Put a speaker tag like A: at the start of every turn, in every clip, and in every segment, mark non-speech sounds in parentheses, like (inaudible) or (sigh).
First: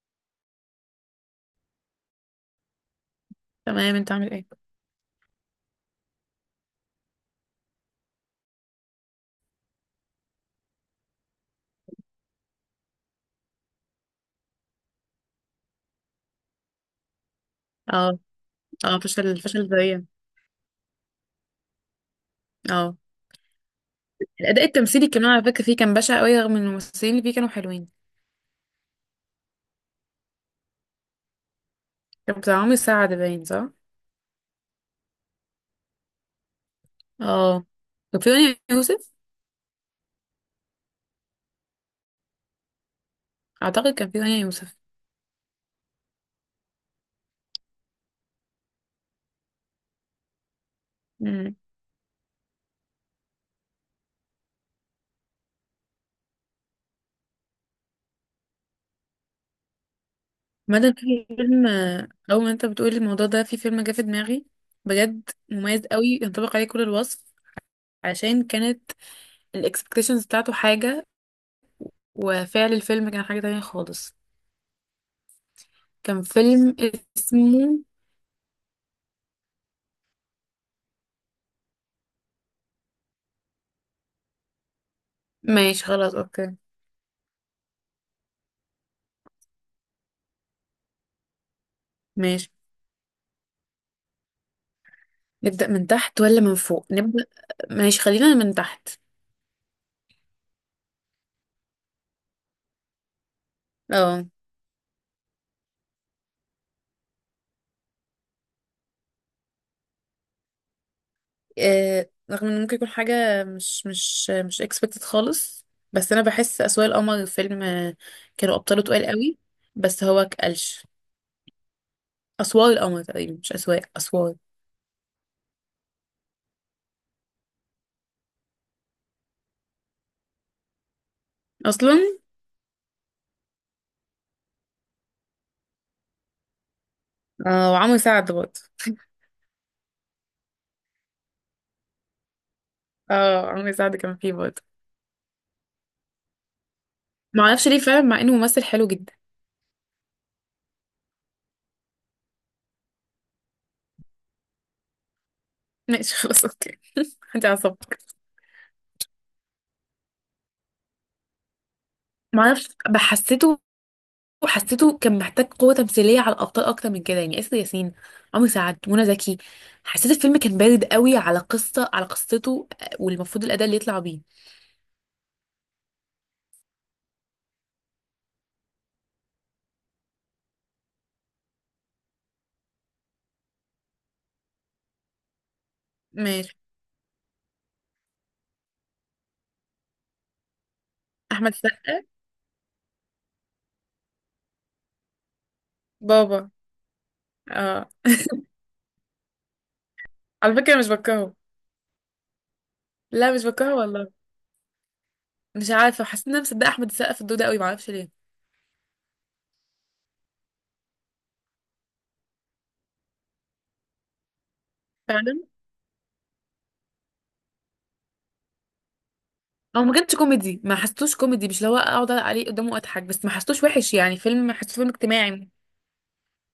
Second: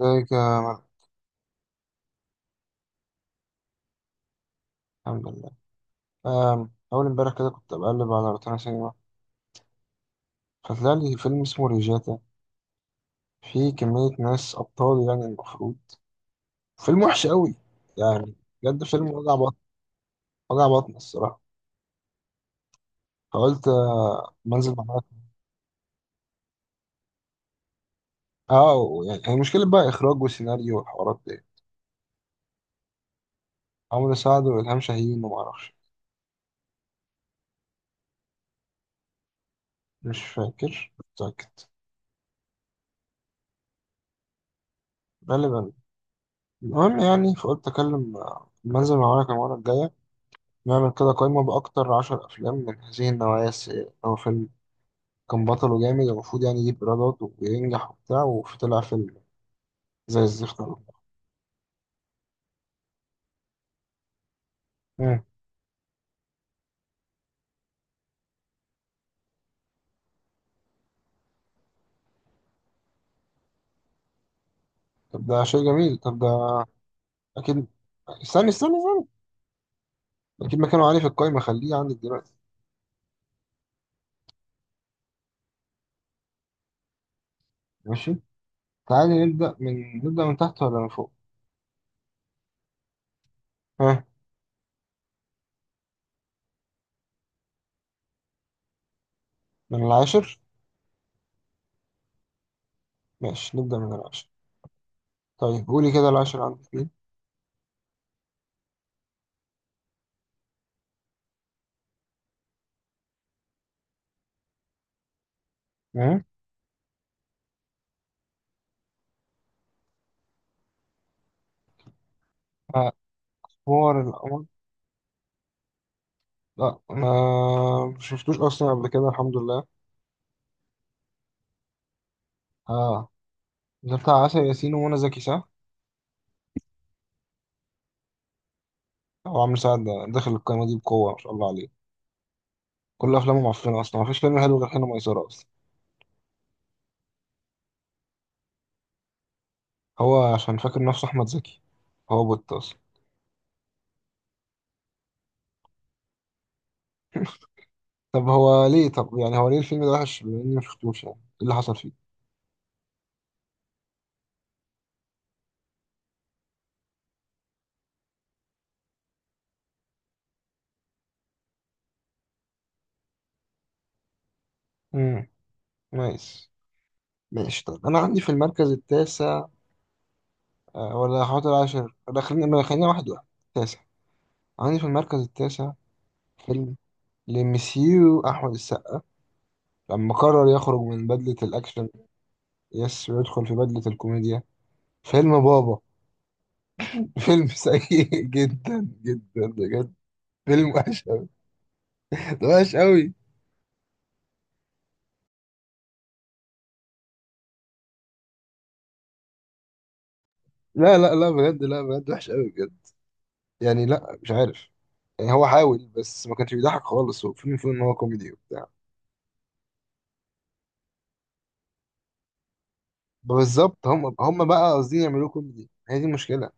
A: ازيك
B: تمام، انت عامل ايه؟
A: الحمد لله. أول امبارح كده كنت بقلب على روتانا سينما، فطلع لي فيلم اسمه ريجاتا، فيه كمية ناس أبطال يعني المفروض. فيلم وحش قوي
B: اه.
A: يعني، بجد
B: اه،
A: فيلم وجع
B: فشل،
A: بطن.
B: فشل ذريع.
A: وجع بطن الصراحة.
B: اه،
A: فقلت
B: الاداء
A: منزل معاك.
B: التمثيلي كمان على فكره فيه كان بشع قوي، رغم ان الممثلين اللي فيه كانوا حلوين.
A: اه يعني هي المشكلة بقى إخراج وسيناريو والحوارات دي.
B: كان بتاع عمرو سعد باين، صح؟
A: عمرو سعد وإلهام شاهين ومعرفش.
B: اه، كان في رانيا يوسف.
A: مش فاكر. متأكد.
B: اعتقد كان في رانيا يوسف.
A: غالبا. المهم يعني فقلت أكلم منزل معاك المرة الجاية. نعمل كده قايمة
B: امم
A: بأكتر 10 أفلام من هذه النوعية السيئة، أو فيلم كان بطل وجامد المفروض يعني يجيب ايرادات وينجح وبتاع، وفي طلع فيلم زي الزفت أوي.
B: مدى في فيلم اول ما انت بتقول الموضوع ده في فيلم جه في دماغي،
A: مم.
B: بجد مميز قوي ينطبق عليه كل الوصف، عشان كانت الاكسبكتيشنز بتاعته حاجه وفعل الفيلم كان حاجه تانية خالص.
A: طب ده شيء جميل. طب
B: كان
A: ده
B: فيلم
A: اكيد.
B: اسمه.
A: استنى استنى استنى، اكيد مكانه عالي في القايمه، خليه عندك دلوقتي.
B: ماشي خلاص، اوكي.
A: ماشي. تعالي نبدا من تحت ولا من فوق؟
B: ماشي،
A: ها.
B: نبدأ من تحت ولا من فوق؟ نبدأ، ماشي، خلينا من تحت.
A: من العاشر. ماشي نبدا من
B: اه،
A: العاشر. طيب قولي كده العاشر عندك مين؟
B: رغم ان ممكن يكون حاجة مش expected خالص، بس
A: مم.
B: انا بحس اسوار القمر فيلم. كانوا ابطاله تقال قوي، بس هو كقلش. اسوار القمر تقريبا، مش اسواق،
A: اخبار
B: اسوار.
A: القمر. لا ما شفتوش اصلا قبل كده الحمد لله.
B: اصلا
A: اه ده بتاع عسل ياسين ومنى زكي صح؟
B: اه، وعمرو سعد برضه.
A: هو عامل سعد داخل القايمه دي بقوه ما شاء الله عليه. كل افلامه
B: اه، عمرو
A: معفنه
B: سعد
A: اصلا،
B: كان
A: مفيش
B: فيه
A: فيلم حلو
B: برضه.
A: غير حين ميسره اصلا.
B: معرفش ليه فعلا، مع انه ممثل حلو جدا.
A: هو عشان فاكر نفسه احمد زكي. هو بوت اصلا.
B: (laughs) ماشي خلاص، اوكي. انت عصبك.
A: طب يعني هو ليه الفيلم ده وحش، بما اني مشفتوش؟ يعني ايه اللي حصل فيه؟
B: معرفش، بحسيته وحسيته كان محتاج قوة تمثيلية على الأبطال أكتر من كده، يعني آسر ياسين، عمرو سعد، منى زكي. حسيت الفيلم كان بارد قوي على قصة، على قصته، والمفروض الأداء اللي يطلع بيه.
A: امم نايس. ماشي طب انا عندي في المركز التاسع، ولا هحط العاشر؟ ولا خلينا ما خلينا واحد واحد. تاسع. عندي في المركز التاسع
B: ماشي.
A: فيلم لمسيو احمد السقا لما قرر يخرج من بدلة
B: احمد
A: الاكشن،
B: السقا.
A: يس، ويدخل في بدلة الكوميديا. فيلم بابا.
B: بابا.
A: فيلم (laughs)
B: اه،
A: سيء جدا جدا بجد.
B: على
A: فيلم
B: فكره مش
A: وحش،
B: بكرهه.
A: ده وحش قوي.
B: لا مش بكرهه والله. مش عارفه، حسيت ان انا مصدقه احمد السقا في الدور ده قوي، معرفش ليه.
A: لا لا لا، بجد، لا بجد وحش قوي بجد. يعني لا مش عارف. يعني
B: فعلا.
A: هو حاول بس ما كانش بيضحك خالص، هو فيلم ان هو كوميدي وبتاع.
B: هو ما كانش كوميدي، ما حسيتوش كوميدي، مش اللي هو اقعد عليه قدامه واضحك، بس ما حسيتوش
A: بالظبط،
B: وحش
A: هم
B: يعني،
A: هم
B: فيلم
A: بقى
B: حسيته فيلم
A: قاصدين يعملوه
B: اجتماعي.
A: كوميدي، هي دي المشكله.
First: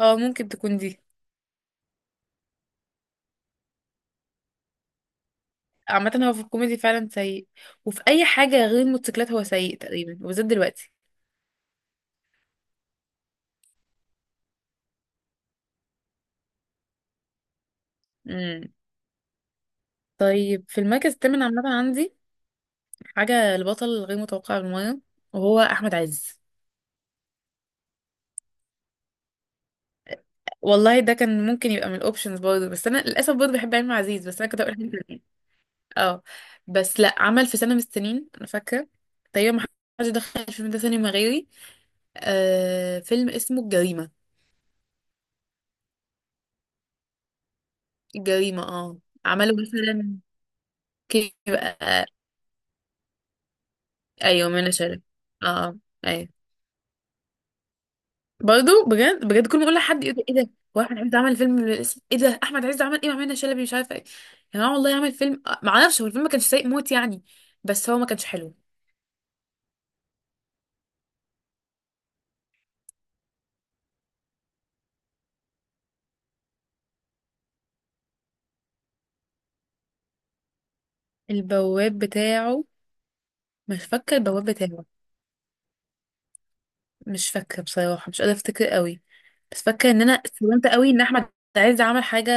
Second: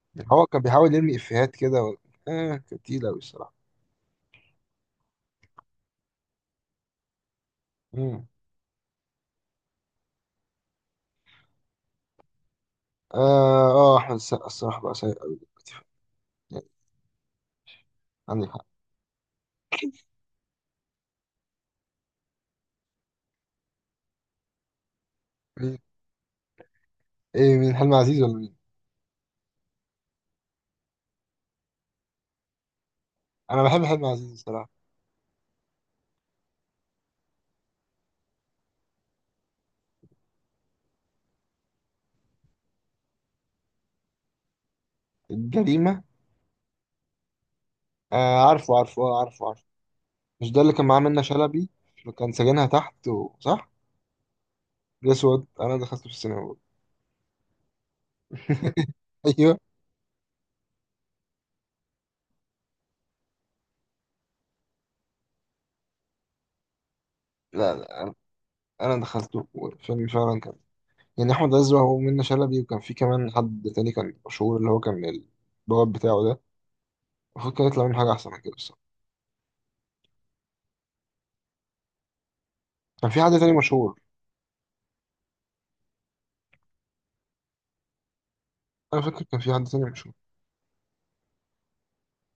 B: اه،
A: يعني هو
B: ممكن
A: كان
B: تكون
A: بيحاول
B: دي.
A: يرمي افيهات كده و... كانت تقيله قوي الصراحه.
B: عامة هو في الكوميدي فعلا سيء، وفي أي
A: مم.
B: حاجة غير الموتوسيكلات هو سيء تقريبا، وبالذات دلوقتي.
A: اه اه، احمد السقا الصراحه بقى سيء قوي دلوقتي يعني. عندك
B: امم
A: حق.
B: طيب في المركز الثامن، عامة عندي حاجة البطل الغير متوقع بالمرة، وهو
A: مين؟
B: أحمد عز.
A: ايه مين؟ حلمي عزيز ولا مين؟
B: والله ده كان ممكن يبقى من الأوبشنز برضه، بس أنا للأسف برضه
A: انا
B: بحب
A: بحب
B: علم
A: حلمي
B: عزيز،
A: عزيز
B: بس أنا كنت
A: الصراحه.
B: هقول أحمد عز. اه، بس لأ، عمل في سنة من السنين، أنا فاكرة تقريبا ما حدش دخل الفيلم ده سينما غيري، آه فيلم اسمه الجريمة.
A: الجريمه. آه
B: الجريمة،
A: عارفه
B: اه.
A: عارفه، آه عارفه
B: عمله
A: عارفه.
B: مثلا
A: مش ده اللي كان معاه منة شلبي،
B: كده.
A: وكان سجنها تحت و... صح؟
B: ايوه، منى شلبي.
A: الأسود
B: اه.
A: أنا دخلته في
B: ايوه،
A: السينما برضه.
B: برضه
A: (laughs)
B: بجد بجد، كل
A: أيوه.
B: ما اقول لحد يقول لي ايه ده؟ هو احمد عز عمل فيلم من الاسم ايه ده؟ احمد عز عمل ايه مع منى شلبي؟ مش عارفه ايه يا جماعه. والله عمل فيلم ما اعرفش، هو الفيلم ما كانش سيء موت يعني،
A: لا
B: بس هو ما
A: لا،
B: كانش حلو.
A: أنا دخلته والفيلم فعلا كان، يعني أحمد عز وهو منة شلبي، وكان في كمان حد تاني كان مشهور اللي هو كان البواب بتاعه ده. المفروض كان يطلع منه حاجة أحسن من كده بصراحة.
B: البواب بتاعه.
A: كان في حد تاني
B: مش
A: مشهور.
B: فاكره البواب بتاعه، مش فاكره بصراحه، مش قادره افتكر قوي،
A: أنا فاكر كان في
B: بس
A: حد تاني
B: فاكره ان انا
A: مشهور.
B: استلمت قوي ان احمد عز عمل حاجه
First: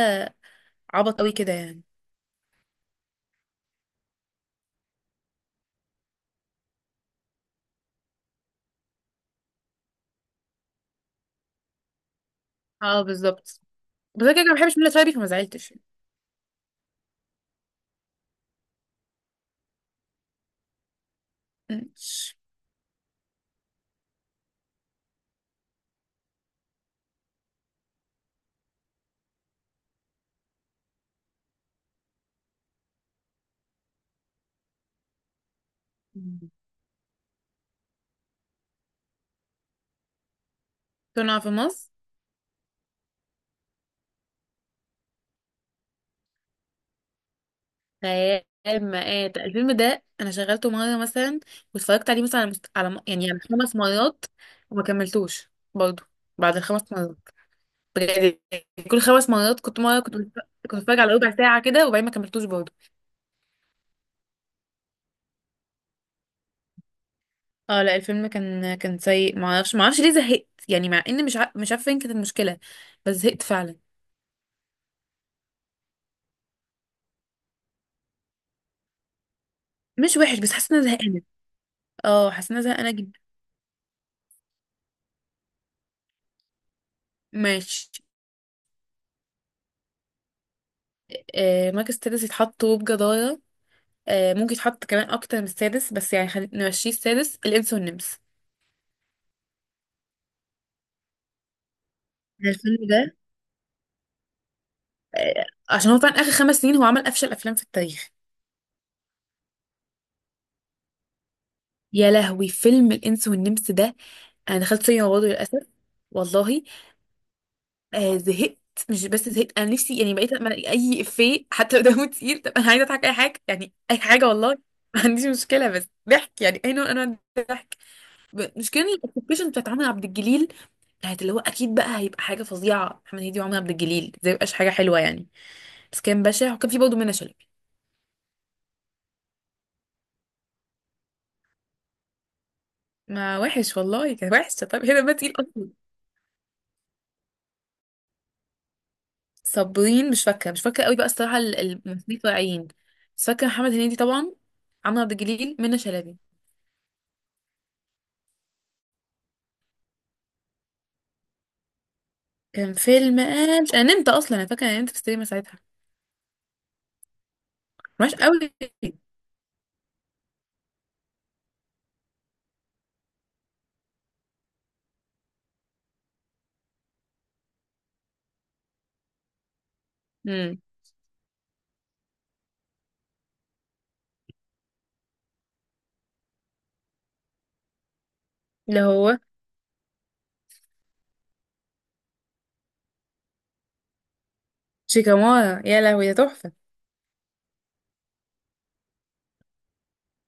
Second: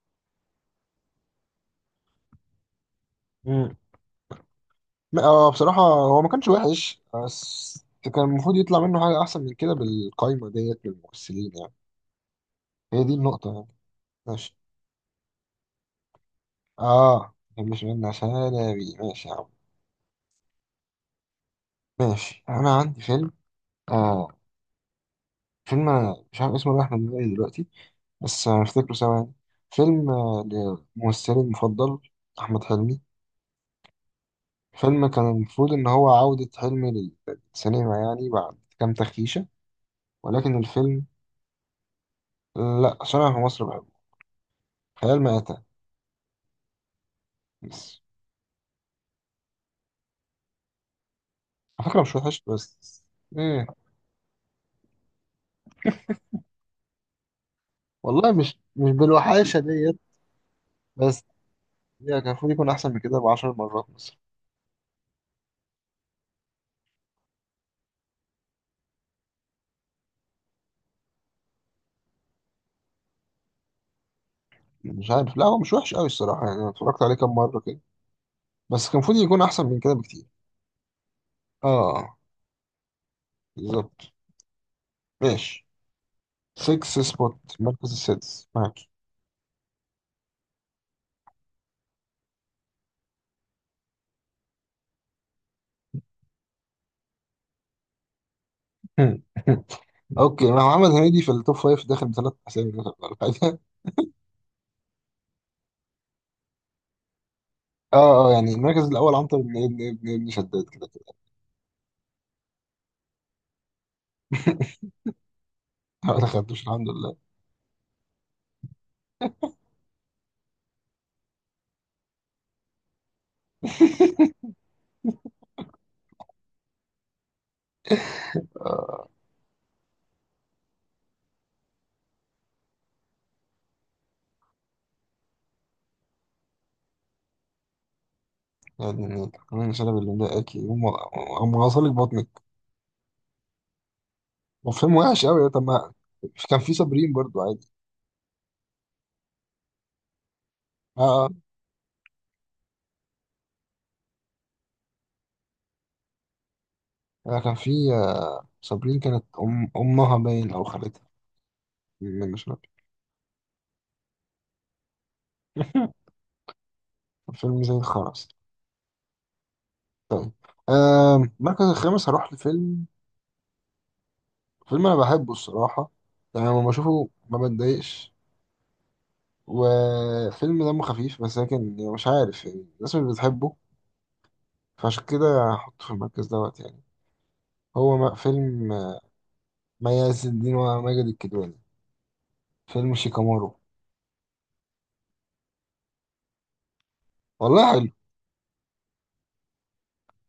B: عبط قوي كده يعني.
A: امم لا، بصراحة هو ما كانش وحش، بس كان المفروض يطلع منه حاجة أحسن من كده بالقايمة ديت من الممثلين يعني.
B: اه
A: هي دي النقطة
B: بالظبط.
A: يعني.
B: بس انا كده كده
A: ماشي،
B: ما بحبش منى شلبي، فما زعلتش.
A: مش منة شلبي، ماشي يا عم. ماشي. أنا عندي فيلم آه مش عارف اسمه، رايح من دماغي دلوقتي، بس هنفتكره سوا يعني. فيلم لممثلي المفضل أحمد حلمي. فيلم كان المفروض إن هو عودة
B: مم.
A: حلمي للسينما، يعني بعد كام تخيشة. ولكن الفيلم،
B: كنا في مصر.
A: لأ عشان أنا في مصر بحبه، خيال مآتة بس.
B: خيال. مآت الفيلم ده انا شغلته مره مثلا،
A: على فكرة
B: واتفرجت
A: مش
B: عليه مثلا
A: وحش
B: على مست... على م-
A: بس.
B: يعني على
A: إيه؟
B: خمس مرات، وما كملتوش برضه بعد الخمس مرات،
A: والله
B: بجد
A: مش
B: يعني.
A: مش
B: كل خمس
A: بالوحاشة
B: مرات كنت،
A: ديت.
B: مره كنت بتفرج على
A: بس
B: ربع ساعه كده، وبعدين ما
A: يعني كان
B: كملتوش
A: المفروض يكون
B: برضه.
A: أحسن من كده ب10 مرات مثلا.
B: اه لا، الفيلم كان سيء، ما اعرفش، ما اعرفش ليه زهقت يعني، مع ان مش عارفه فين كانت المشكله، بس زهقت فعلا.
A: مش عارف، لا هو مش وحش أوي الصراحة، يعني أنا اتفرجت عليه كام مرة كده، بس كان المفروض يكون أحسن من كده
B: مش
A: بكتير.
B: وحش، بس حاسه ان انا زهقانه.
A: آه
B: اه، حاسه ان انا زهقانه جدا.
A: بالظبط. ماشي. 6 سبوت،
B: ماشي.
A: المركز السادس معاك.
B: آه، مركز السادس يتحط وبجدارة. آه، ممكن يتحط كمان اكتر من السادس، بس يعني خلينا نمشيه السادس، الانس والنمس.
A: (laughs) اوكي، ما هو محمد هنيدي في التوب فايف داخل بثلاث اسامي
B: الفيلم
A: مثلاً ولا
B: ده
A: حاجه.
B: آه، عشان هو فعلا اخر خمس سنين هو عمل افشل افلام في التاريخ.
A: اه اه يعني المركز الاول عنتر بن ابن ابن ابن شداد، كده كده.
B: يا لهوي، فيلم الانس والنمس ده انا دخلت سينما برضه للاسف.
A: (laughs) ما
B: والله،
A: دخلتوش الحمد لله.
B: آه زهقت، مش بس زهقت، انا نفسي يعني بقيت أما ألاقي اي افيه حتى لو دمه تقيل، طب انا عايزه اضحك اي حاجه، يعني اي حاجه والله. (laughs) ما عنديش مشكله، بس ضحك، يعني اي نوع من انواع الضحك. مشكله الابلكيشن بتاعت عمرو عبد الجليل كانت اللي هو اكيد بقى هيبقى حاجه فظيعه، محمد هنيدي وعمر عبد الجليل زي مبقاش حاجه حلوه يعني، بس كان بشع. وكان في برضه منى شلبي.
A: يعني كمان شلب اللي مضايقاكي، هم غسل لك بطنك.
B: ما وحش والله، كان وحش، طب
A: وفيلم
B: هنا ما
A: وحش
B: تقيل
A: قوي. طب
B: اصلا.
A: ما كان في صابرين برضو عادي.
B: صابرين، مش فاكره قوي بقى
A: اه
B: الصراحه، الممثلين الطالعين، بس فاكره محمد هنيدي طبعا، عمرو عبد الجليل، منى شلبي.
A: اه، كان في صابرين كانت أم امها باين او خالتها، مش فاكر.
B: كان فيلم قال، انا نمت اصلا، انا فاكره انا نمت في السينما ساعتها.
A: (laughs) فيلم زي
B: وحش
A: الخرس.
B: قوي.
A: طيب. المركز الخامس هروح لفيلم. فيلم انا بحبه الصراحه، يعني لما بشوفه ما بتضايقش،
B: امم
A: وفيلم دمه خفيف بس، لكن يعني مش عارف يعني الناس مش بتحبه. فعشان كده هحطه في المركز دوت يعني. هو فيلم
B: اللي هو.
A: ما يعز الدين وماجد الكدواني، فيلم شيكامارو.
B: شيكامارا، يا لهوي ده تحفه،
A: والله حلو.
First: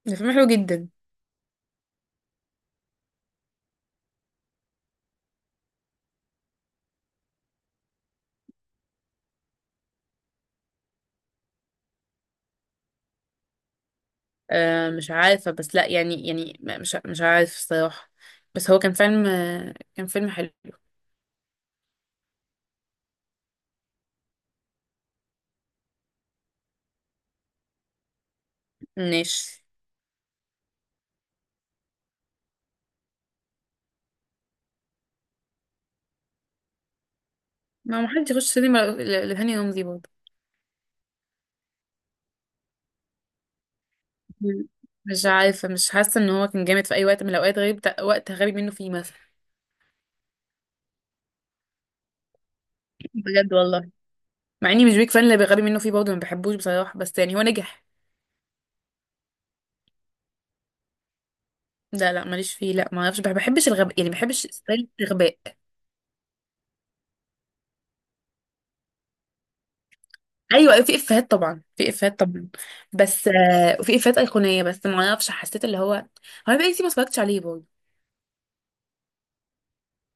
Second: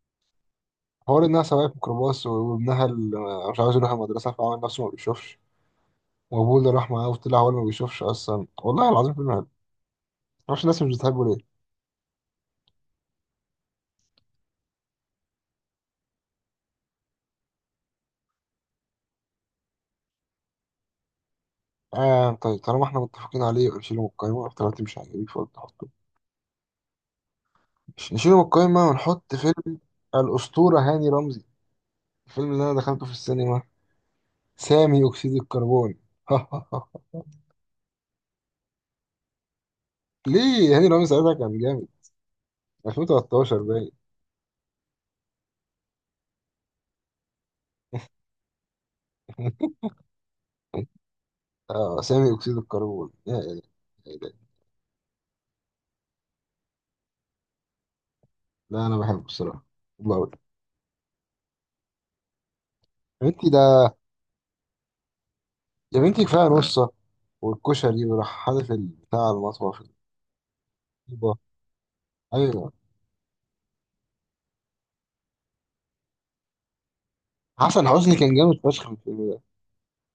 B: ده فيلم حلو جدا.
A: حوار انها سواقة ميكروباص، وابنها اللي مش عاوز يروح المدرسه فعمل نفسه ما بيشوفش، وابوه اللي راح معاه وطلع هو اللي ما بيشوفش اصلا، والله العظيم فيلم حلو. معرفش الناس مش بتحبه ليه.
B: مش عارفة، بس لا يعني يعني مش عارف الصراحة، بس هو كان فيلم كان فيلم حلو.
A: طيب طالما احنا متفقين عليه يبقى نشيله من القايمه، طالما انت مش عاجبك فقلت مش نشيله من القايمة، ونحط
B: ماشي.
A: فيلم الأسطورة هاني رمزي، الفيلم اللي أنا دخلته في السينما، سامي أكسيد الكربون. (laughs)
B: ما محدش يخش سينما لهاني رمزي برضه.
A: ليه هاني رمزي ساعتها كان جامد، 2013 باين.
B: مم. مش عارفة، مش حاسة ان هو كان جامد في اي وقت من الاوقات، غير وقت غبي منه فيه مثلا.
A: (laughs) آه سامي أكسيد الكربون، يا
B: بجد
A: إلهي.
B: والله.
A: يا إلهي.
B: مع اني مش بيك فان، اللي غبي منه فيه برضه ما بحبوش بصراحة، بس يعني هو نجح.
A: لا أنا بحبه الصراحة، بحبه أوي.
B: لا لا، ماليش فيه، لا، ما اعرفش،
A: يا
B: ما
A: بنتي
B: بحبش
A: ده،
B: الغباء يعني، ما بحبش ستايل الغباء.
A: يا بنتي كفاية نصة والكشري وراح حادف بتاع المطبخ
B: ايوه، أيوة، في افيهات
A: الطيبة.
B: طبعا، في افيهات طبعا،
A: أيوه.
B: بس آه. وفي افيهات ايقونيه، بس ما اعرفش، حسيت اللي هو، هو بقى كتير ما اتفرجتش عليه برضه.
A: حسن حسني كان جامد فشخ في الفيلم ده.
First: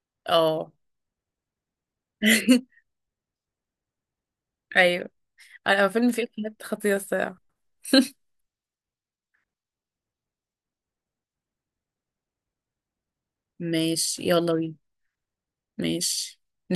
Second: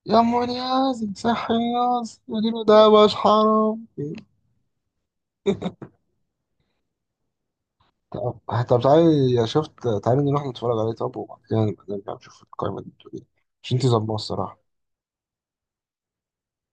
A: يا مولي
B: اه.
A: يا زي صحي، يا زي، يا دينو
B: (laughs)
A: ده. مش حرام.
B: ايوه، انا هو فيلم فيه افيهات خطيره الصراحه. (laughs)
A: طب طب تعالي، يا شفت تعالي نروح نتفرج عليه، طب وبعد كده نبقى نرجع نشوف القايمة دي بتقول ايه. مش انتي ظلمة
B: ماشي يلا
A: الصراحة.
B: بينا. ماشي.